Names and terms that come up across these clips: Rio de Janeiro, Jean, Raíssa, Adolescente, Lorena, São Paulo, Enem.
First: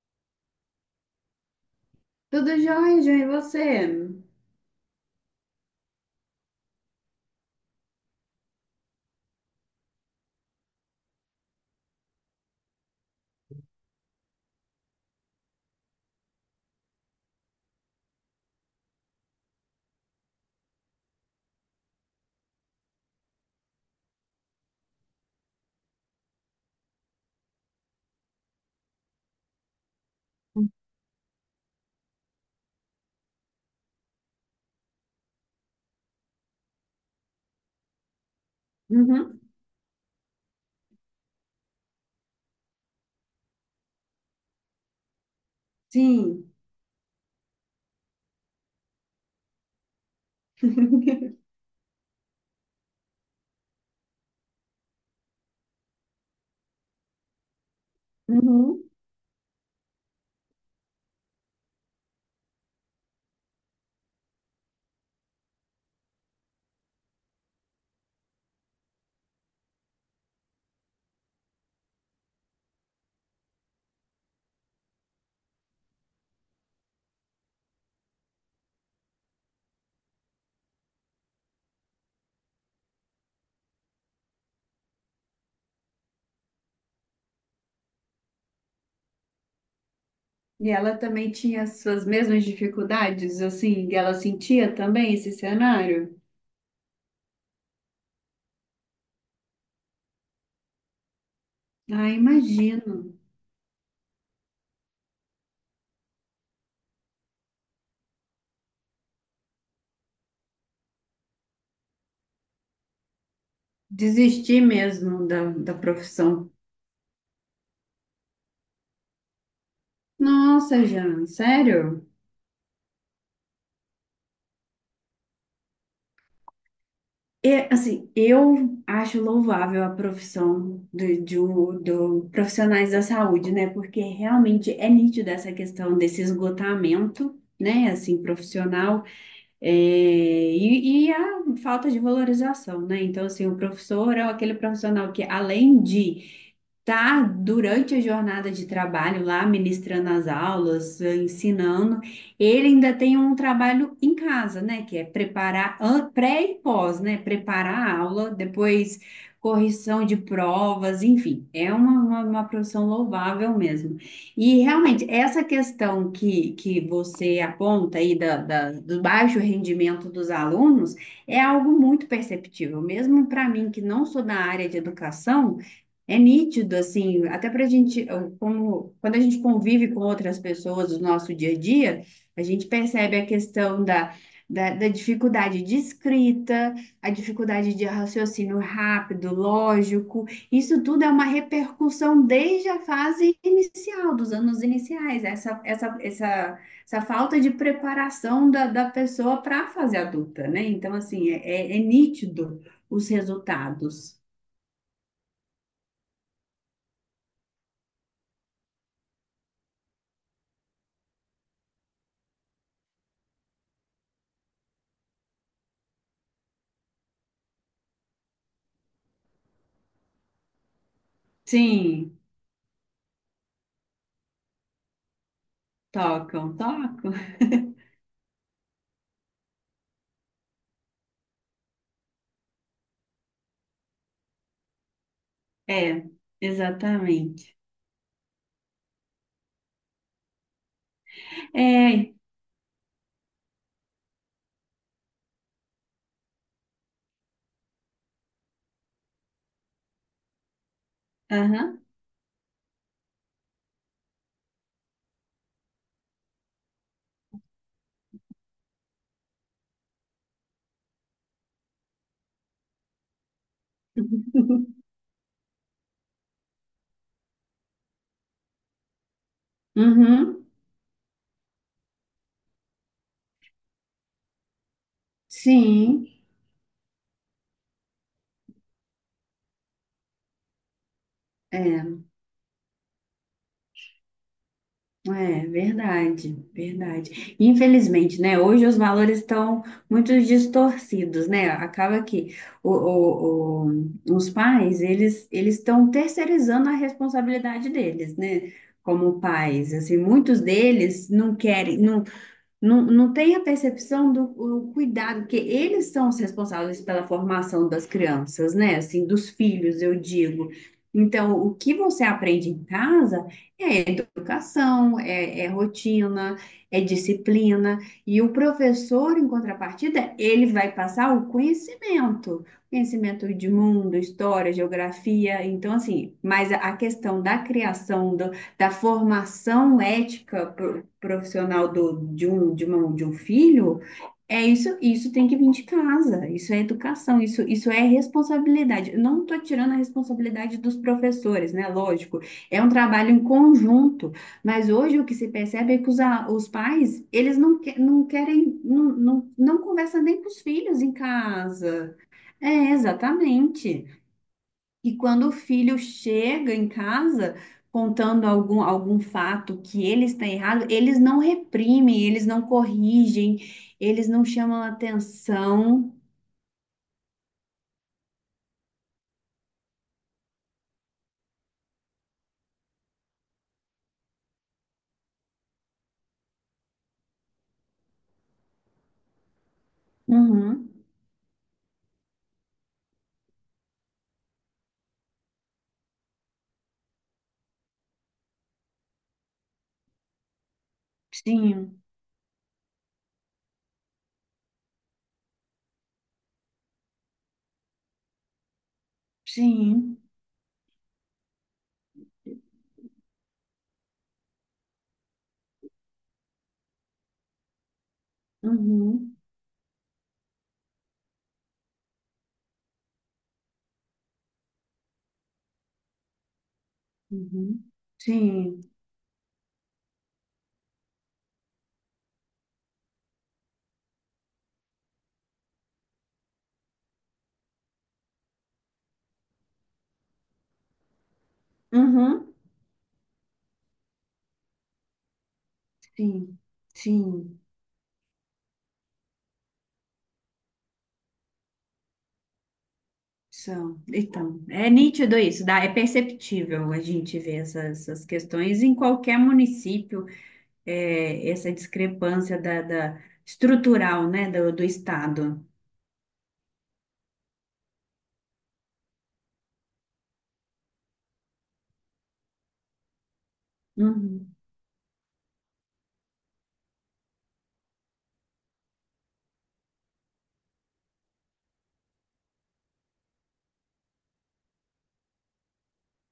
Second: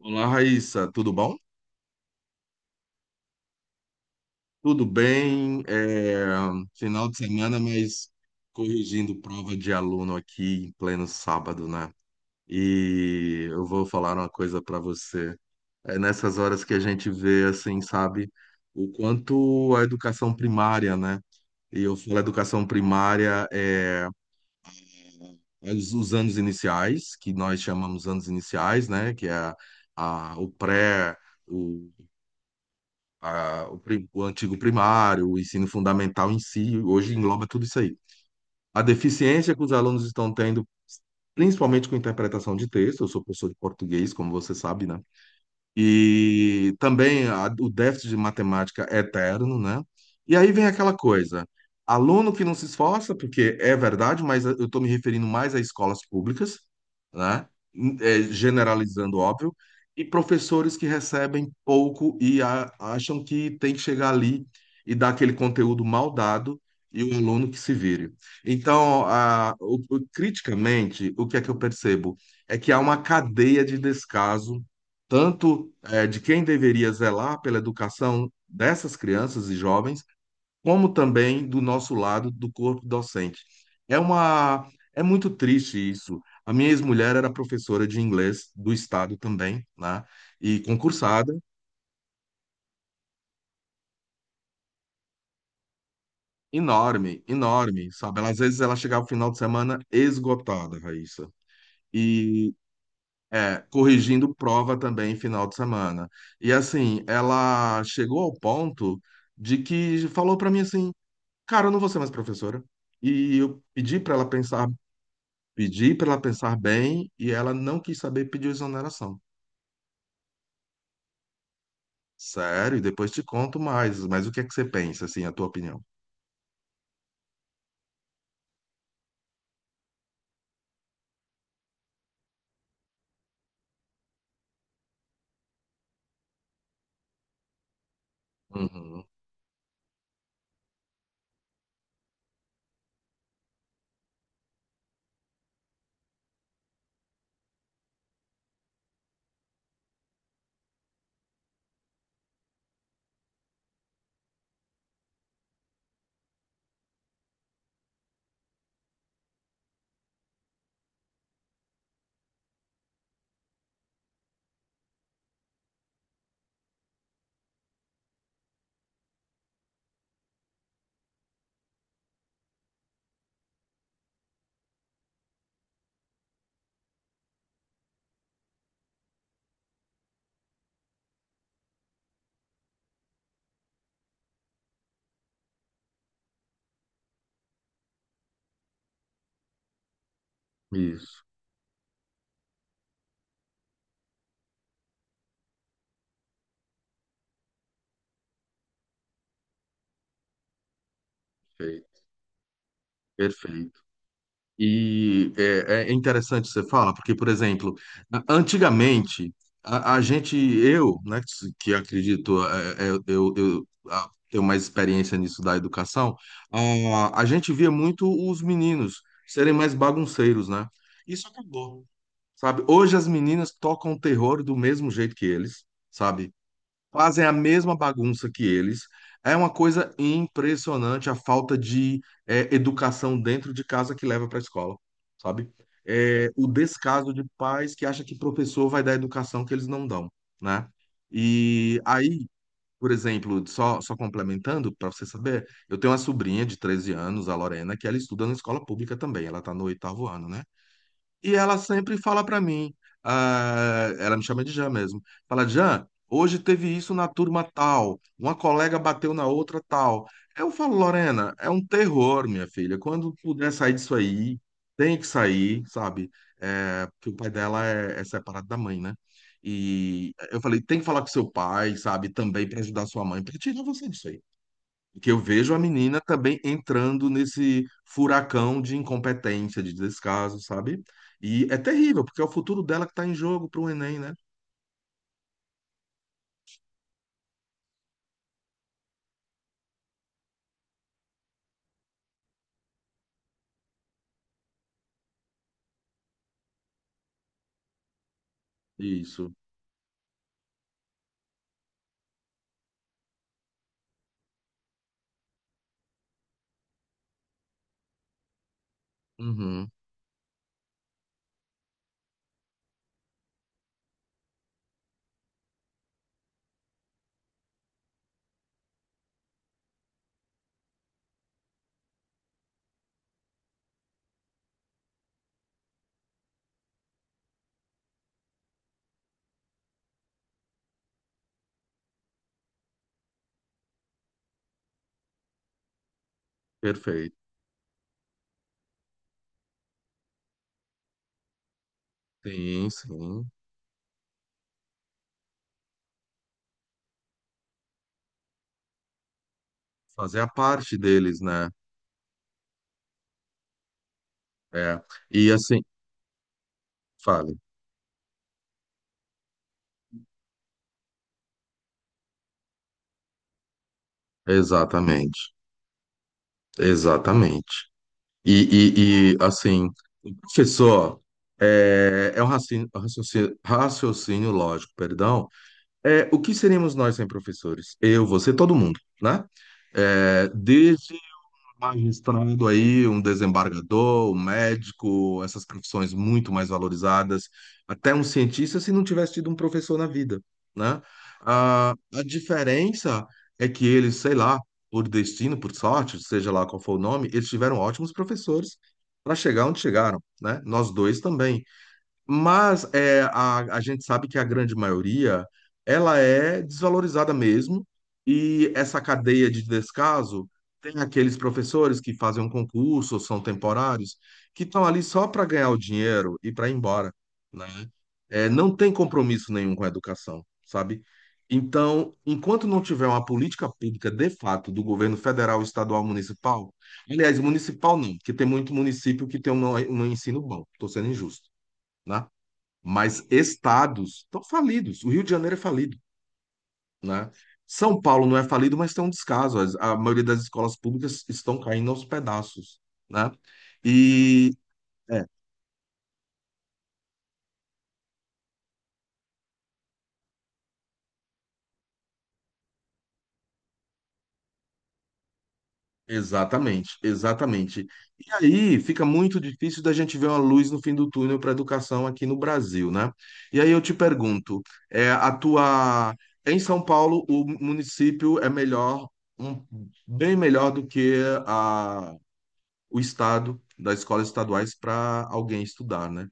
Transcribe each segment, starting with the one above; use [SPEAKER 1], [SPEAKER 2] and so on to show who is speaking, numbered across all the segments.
[SPEAKER 1] Olá, Raíssa, tudo bom?
[SPEAKER 2] Tudo jóia, João, e você?
[SPEAKER 1] Tudo bem, final de semana, mas corrigindo prova de aluno aqui em pleno sábado, né? E eu vou falar uma coisa para você. É nessas horas que a gente vê, assim, sabe, o quanto a educação primária, né? E eu falo educação primária, é os anos iniciais, que nós chamamos anos iniciais, né? Que é o pré, o, o antigo primário, o ensino fundamental em si, hoje engloba tudo isso aí. A
[SPEAKER 2] Uhum,
[SPEAKER 1] deficiência que os alunos estão tendo, principalmente com interpretação de texto, eu sou professor de português, como você sabe, né?
[SPEAKER 2] sim.
[SPEAKER 1] E também o déficit de matemática é eterno, né? E aí vem aquela coisa, aluno que não se esforça, porque é verdade, mas eu estou me referindo mais a escolas públicas, né? É,
[SPEAKER 2] Uhum.
[SPEAKER 1] generalizando, óbvio, e professores que recebem pouco e acham que tem que chegar ali e dar aquele conteúdo mal dado e o aluno que se vire. Então, criticamente, o que é que eu percebo? É que há uma cadeia de descaso tanto de quem deveria zelar pela educação dessas crianças e jovens, como também do nosso lado, do corpo docente. É uma, é muito triste isso. A minha ex-mulher era professora de inglês do estado também, né? E
[SPEAKER 2] E ela também
[SPEAKER 1] concursada,
[SPEAKER 2] tinha as suas mesmas dificuldades, assim, e ela sentia também esse cenário?
[SPEAKER 1] enorme, enorme, sabe? Ela, às vezes ela chegava no final de semana esgotada, Raíssa.
[SPEAKER 2] Ah,
[SPEAKER 1] E
[SPEAKER 2] imagino.
[SPEAKER 1] é, corrigindo prova também final de semana. E assim, ela chegou ao ponto de que falou para mim assim: cara, eu não vou ser mais professora. E eu pedi para ela
[SPEAKER 2] Desistir
[SPEAKER 1] pensar,
[SPEAKER 2] mesmo da
[SPEAKER 1] pedi para ela
[SPEAKER 2] profissão.
[SPEAKER 1] pensar bem e ela não quis saber, pediu exoneração.
[SPEAKER 2] Nossa, Jean, sério?
[SPEAKER 1] Sério, e depois te conto mais, mas o que é que você pensa, assim, a tua opinião?
[SPEAKER 2] E, assim, eu acho louvável a profissão do, do profissionais da saúde, né? Porque realmente é nítida essa questão desse esgotamento, né? Assim,
[SPEAKER 1] Uhum.
[SPEAKER 2] profissional. É, e a falta de valorização, né? Então, assim, o professor é aquele profissional que, além de tá durante a jornada de trabalho lá, ministrando as aulas, ensinando, ele ainda tem um trabalho em casa, né? Que é preparar pré e pós, né? Preparar a aula, depois correção de provas, enfim, é uma profissão louvável mesmo. E realmente, essa questão que você aponta aí da, do baixo rendimento dos alunos é algo muito perceptível, mesmo para mim, que não sou da área de educação. É nítido, assim, até para a gente, como, quando a gente convive com outras pessoas no nosso dia a dia, a gente percebe a questão da, da dificuldade de escrita, a dificuldade de raciocínio rápido, lógico. Isso tudo é
[SPEAKER 1] Isso,
[SPEAKER 2] uma repercussão desde a fase inicial, dos anos iniciais, essa falta de preparação da, da pessoa para a fase adulta, né? Então, assim, é
[SPEAKER 1] perfeito.
[SPEAKER 2] nítido os
[SPEAKER 1] Perfeito.
[SPEAKER 2] resultados.
[SPEAKER 1] E é interessante você fala, porque, por exemplo, antigamente, a gente, eu, né, que acredito, tenho mais experiência nisso da educação, a gente via muito os meninos serem mais bagunceiros, né? Isso acabou,
[SPEAKER 2] Sim.
[SPEAKER 1] sabe? Hoje as meninas tocam terror do mesmo jeito que eles, sabe?
[SPEAKER 2] Tocam, tocam.
[SPEAKER 1] Fazem a mesma bagunça que eles. É uma coisa impressionante a falta de educação dentro de casa que leva para a escola, sabe?
[SPEAKER 2] É,
[SPEAKER 1] É, o descaso de
[SPEAKER 2] exatamente.
[SPEAKER 1] pais que acha que professor vai dar educação que eles não dão, né? E
[SPEAKER 2] É,
[SPEAKER 1] aí, por exemplo, só complementando, para você saber, eu tenho uma sobrinha de 13 anos, a Lorena, que ela estuda na escola pública também, ela está no oitavo ano, né? E ela
[SPEAKER 2] aham.
[SPEAKER 1] sempre fala pra mim, ah, ela me chama de Jean mesmo. Fala, Jean, hoje teve isso na turma tal, uma colega bateu na outra tal. Eu falo, Lorena, é um terror, minha filha. Quando puder sair disso aí, tem que sair, sabe? É, porque o pai dela é separado da mãe, né? E eu
[SPEAKER 2] Uhum,
[SPEAKER 1] falei, tem que falar com seu pai, sabe? Também pra ajudar sua mãe, pra tirar você disso aí, que eu vejo a menina
[SPEAKER 2] sim,
[SPEAKER 1] também entrando nesse furacão de incompetência, de descaso, sabe? E é
[SPEAKER 2] é,
[SPEAKER 1] terrível, porque é o futuro dela que está em jogo para o Enem, né?
[SPEAKER 2] é verdade, verdade. Infelizmente, né? Hoje os valores estão muito distorcidos, né? Acaba que os pais, eles estão terceirizando a responsabilidade deles, né? Como
[SPEAKER 1] Isso.
[SPEAKER 2] pais, assim, muitos deles não querem, não tem a percepção do o cuidado, porque eles são os responsáveis pela formação das crianças, né? Assim, dos
[SPEAKER 1] Uhum,
[SPEAKER 2] filhos, eu digo. Então, o que você aprende em casa é educação, é rotina, é disciplina. E o professor, em contrapartida, ele vai passar o conhecimento, conhecimento de mundo, história, geografia. Então, assim, mas a questão da criação, do, da formação ética profissional do, de um filho, é isso, isso tem que vir de casa, isso é
[SPEAKER 1] perfeito.
[SPEAKER 2] educação, isso é responsabilidade. Eu não estou tirando a responsabilidade dos professores, né? Lógico, é um
[SPEAKER 1] Sim,
[SPEAKER 2] trabalho em
[SPEAKER 1] sim.
[SPEAKER 2] conjunto, mas hoje o que se percebe é que os pais, eles não, não querem, não conversam
[SPEAKER 1] Fazer
[SPEAKER 2] nem
[SPEAKER 1] a
[SPEAKER 2] com os
[SPEAKER 1] parte
[SPEAKER 2] filhos em
[SPEAKER 1] deles, né?
[SPEAKER 2] casa. É, exatamente.
[SPEAKER 1] É.
[SPEAKER 2] E quando
[SPEAKER 1] E
[SPEAKER 2] o
[SPEAKER 1] assim,
[SPEAKER 2] filho chega em casa
[SPEAKER 1] fale.
[SPEAKER 2] contando algum fato que ele está errado, eles não reprimem, eles não corrigem, eles não chamam
[SPEAKER 1] Exatamente.
[SPEAKER 2] atenção.
[SPEAKER 1] Exatamente. E, assim, professor, raciocínio, raciocínio lógico, perdão. É, o que seríamos nós sem professores? Eu, você, todo mundo, né? É,
[SPEAKER 2] Uhum.
[SPEAKER 1] desde magistrado aí, um desembargador, um médico, essas profissões muito mais valorizadas, até um cientista se não tivesse tido um professor na vida, né? Ah,
[SPEAKER 2] Sim,
[SPEAKER 1] a diferença é que eles, sei lá, por destino, por sorte, seja lá qual for o nome, eles tiveram ótimos professores para chegar onde
[SPEAKER 2] sim.
[SPEAKER 1] chegaram, né? Nós dois também. Mas é, a gente sabe que a grande maioria ela é desvalorizada mesmo, e essa
[SPEAKER 2] Uhum.
[SPEAKER 1] cadeia de descaso tem aqueles professores que fazem um concurso, ou são temporários, que estão ali só para ganhar o dinheiro e para ir embora, né?
[SPEAKER 2] Uhum.
[SPEAKER 1] É, não
[SPEAKER 2] Sim.
[SPEAKER 1] tem compromisso nenhum com a educação, sabe? Então, enquanto não tiver uma política pública de fato do governo federal, estadual, municipal, aliás, municipal não, porque tem muito município que tem um ensino bom, estou sendo injusto, né?
[SPEAKER 2] Uhum.
[SPEAKER 1] Mas estados estão falidos. O Rio de Janeiro é falido,
[SPEAKER 2] Sim.
[SPEAKER 1] né?
[SPEAKER 2] Sim.
[SPEAKER 1] São Paulo não é falido, mas tem um descaso. A maioria das escolas públicas estão caindo aos pedaços, né?
[SPEAKER 2] São.
[SPEAKER 1] E
[SPEAKER 2] Então, é
[SPEAKER 1] é,
[SPEAKER 2] nítido isso, dá, é perceptível a gente ver essas questões em qualquer município. É, essa discrepância da, estrutural, né, do, do Estado.
[SPEAKER 1] exatamente, exatamente. E aí fica muito difícil da gente ver uma luz no fim do túnel para a educação aqui no Brasil, né? E aí eu te
[SPEAKER 2] Uhum.
[SPEAKER 1] pergunto, é, a tua em São Paulo o município é melhor, um- bem melhor do que o estado das escolas estaduais para alguém estudar, né?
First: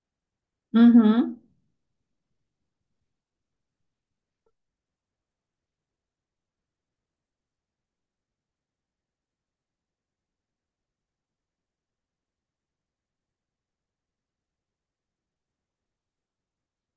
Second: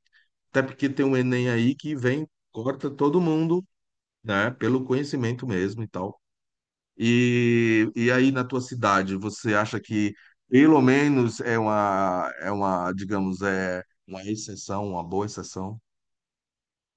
[SPEAKER 1] Até porque tem um
[SPEAKER 2] Uhum.
[SPEAKER 1] Enem aí que vem, corta todo mundo, né? Pelo conhecimento mesmo e tal. E aí na tua cidade, você acha que pelo menos é uma, digamos, é uma exceção, uma boa exceção,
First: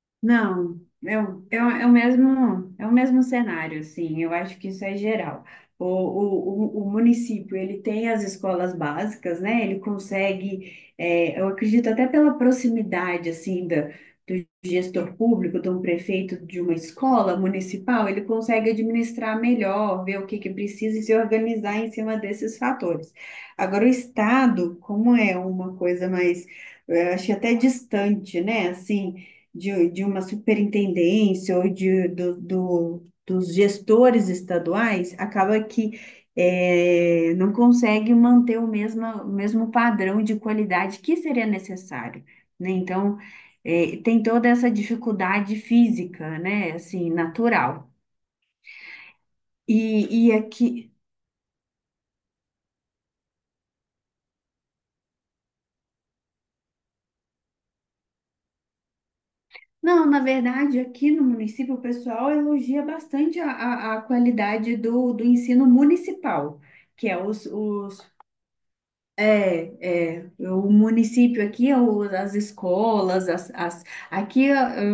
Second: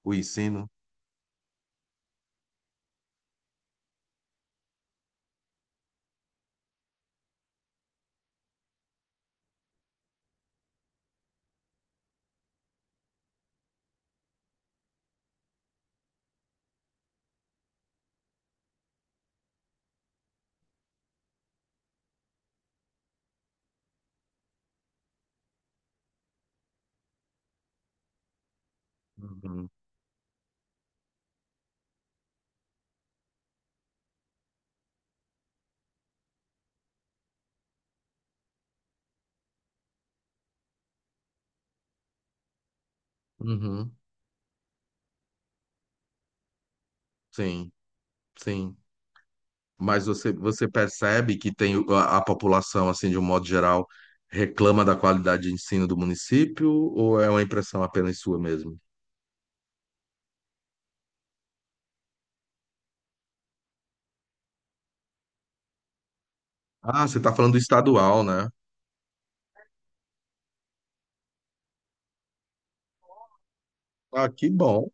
[SPEAKER 1] o ensino?
[SPEAKER 2] Não, é é o mesmo cenário, assim, eu acho que isso é geral. O município, ele tem as escolas básicas, né, ele consegue, é, eu acredito até pela proximidade, assim, da, do gestor público, de um prefeito de uma escola municipal, ele consegue administrar melhor, ver o que que precisa e se organizar em cima desses fatores. Agora, o Estado, como é uma coisa mais, eu acho que até distante, né, assim,
[SPEAKER 1] Uhum.
[SPEAKER 2] de uma superintendência ou de, do dos gestores estaduais, acaba que não consegue manter o mesmo padrão de qualidade que seria necessário, né? Então,
[SPEAKER 1] Uhum.
[SPEAKER 2] tem toda essa dificuldade física, né? Assim,
[SPEAKER 1] Sim,
[SPEAKER 2] natural.
[SPEAKER 1] sim. Mas
[SPEAKER 2] E
[SPEAKER 1] você
[SPEAKER 2] aqui,
[SPEAKER 1] percebe que tem a população, assim, de um modo geral, reclama da qualidade de ensino do município, ou é uma impressão apenas sua mesmo?
[SPEAKER 2] não, na verdade, aqui no município, o pessoal elogia bastante a qualidade do, do ensino municipal,
[SPEAKER 1] Ah,
[SPEAKER 2] que
[SPEAKER 1] você
[SPEAKER 2] é
[SPEAKER 1] está
[SPEAKER 2] os,
[SPEAKER 1] falando do
[SPEAKER 2] os.
[SPEAKER 1] estadual, né?
[SPEAKER 2] É, é, o município aqui, é as escolas, as
[SPEAKER 1] Ah, que
[SPEAKER 2] aqui ah,
[SPEAKER 1] bom.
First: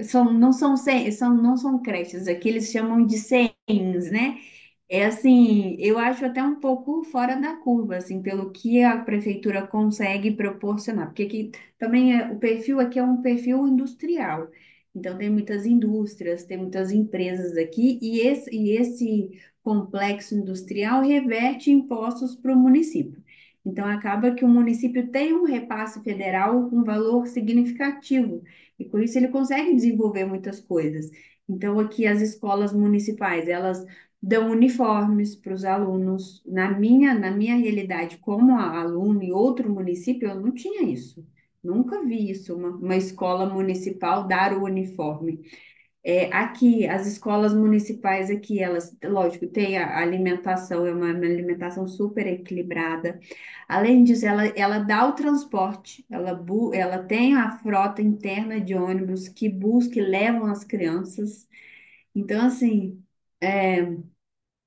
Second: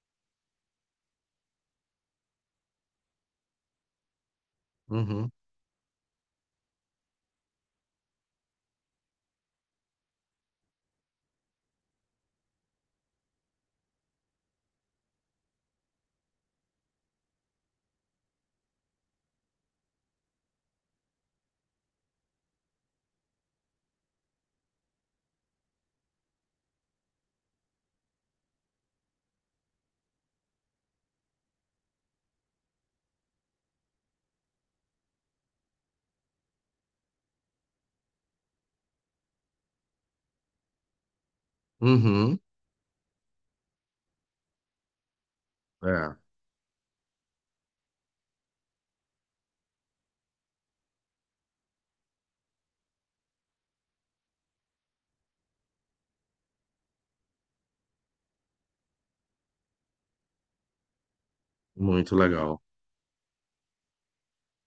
[SPEAKER 2] ah, são, são, não são creches, aqui eles chamam de CENs, né? É
[SPEAKER 1] Uhum.
[SPEAKER 2] assim, eu acho até um pouco fora da curva, assim, pelo que a prefeitura consegue proporcionar, porque aqui também é, o perfil aqui é um perfil industrial. Então tem muitas indústrias, tem muitas empresas aqui, e esse complexo industrial reverte impostos para o município. Então acaba que o município tem um repasse federal com valor significativo, e com isso ele consegue desenvolver muitas coisas. Então, aqui as escolas municipais, elas dão uniformes para os alunos. Na minha realidade, como aluna em outro município, eu não tinha isso. Nunca vi
[SPEAKER 1] Uhum.
[SPEAKER 2] isso, uma escola municipal dar o uniforme.
[SPEAKER 1] É,
[SPEAKER 2] É, aqui, as escolas municipais aqui, elas, lógico, tem a alimentação, é uma alimentação super equilibrada. Além disso, ela dá o transporte, ela, ela tem a frota interna de ônibus que busca e levam as crianças.
[SPEAKER 1] muito
[SPEAKER 2] Então,
[SPEAKER 1] legal.
[SPEAKER 2] assim, é,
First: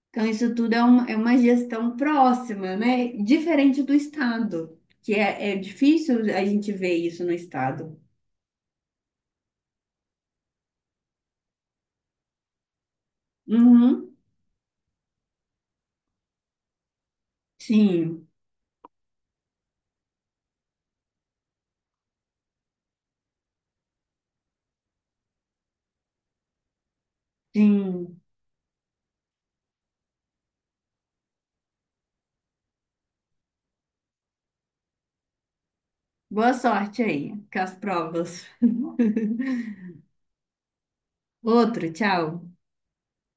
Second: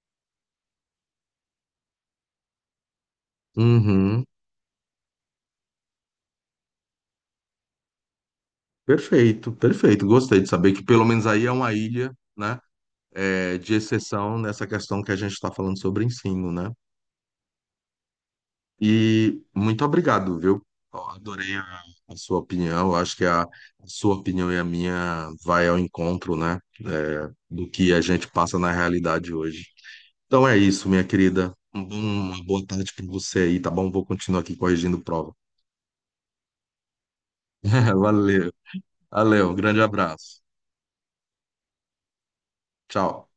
[SPEAKER 2] então, isso tudo é, é uma gestão próxima, né? Diferente do
[SPEAKER 1] Uhum.
[SPEAKER 2] Estado, que é, é difícil a gente ver isso no Estado.
[SPEAKER 1] Perfeito, perfeito. Gostei de saber que pelo menos aí é uma ilha, né? É, de
[SPEAKER 2] Uhum.
[SPEAKER 1] exceção nessa questão que a gente está falando sobre ensino, né?
[SPEAKER 2] Sim,
[SPEAKER 1] E muito obrigado, viu? Ó, adorei a sua opinião. Eu acho que a sua opinião e a minha vai ao encontro, né? É, do que a
[SPEAKER 2] sim.
[SPEAKER 1] gente passa na realidade hoje. Então é isso, minha querida. Uma boa tarde para você aí, tá bom? Vou continuar aqui corrigindo prova.
[SPEAKER 2] Boa sorte aí com as provas.
[SPEAKER 1] Valeu, valeu. Um grande abraço.
[SPEAKER 2] Outro, tchau.
[SPEAKER 1] Tchau.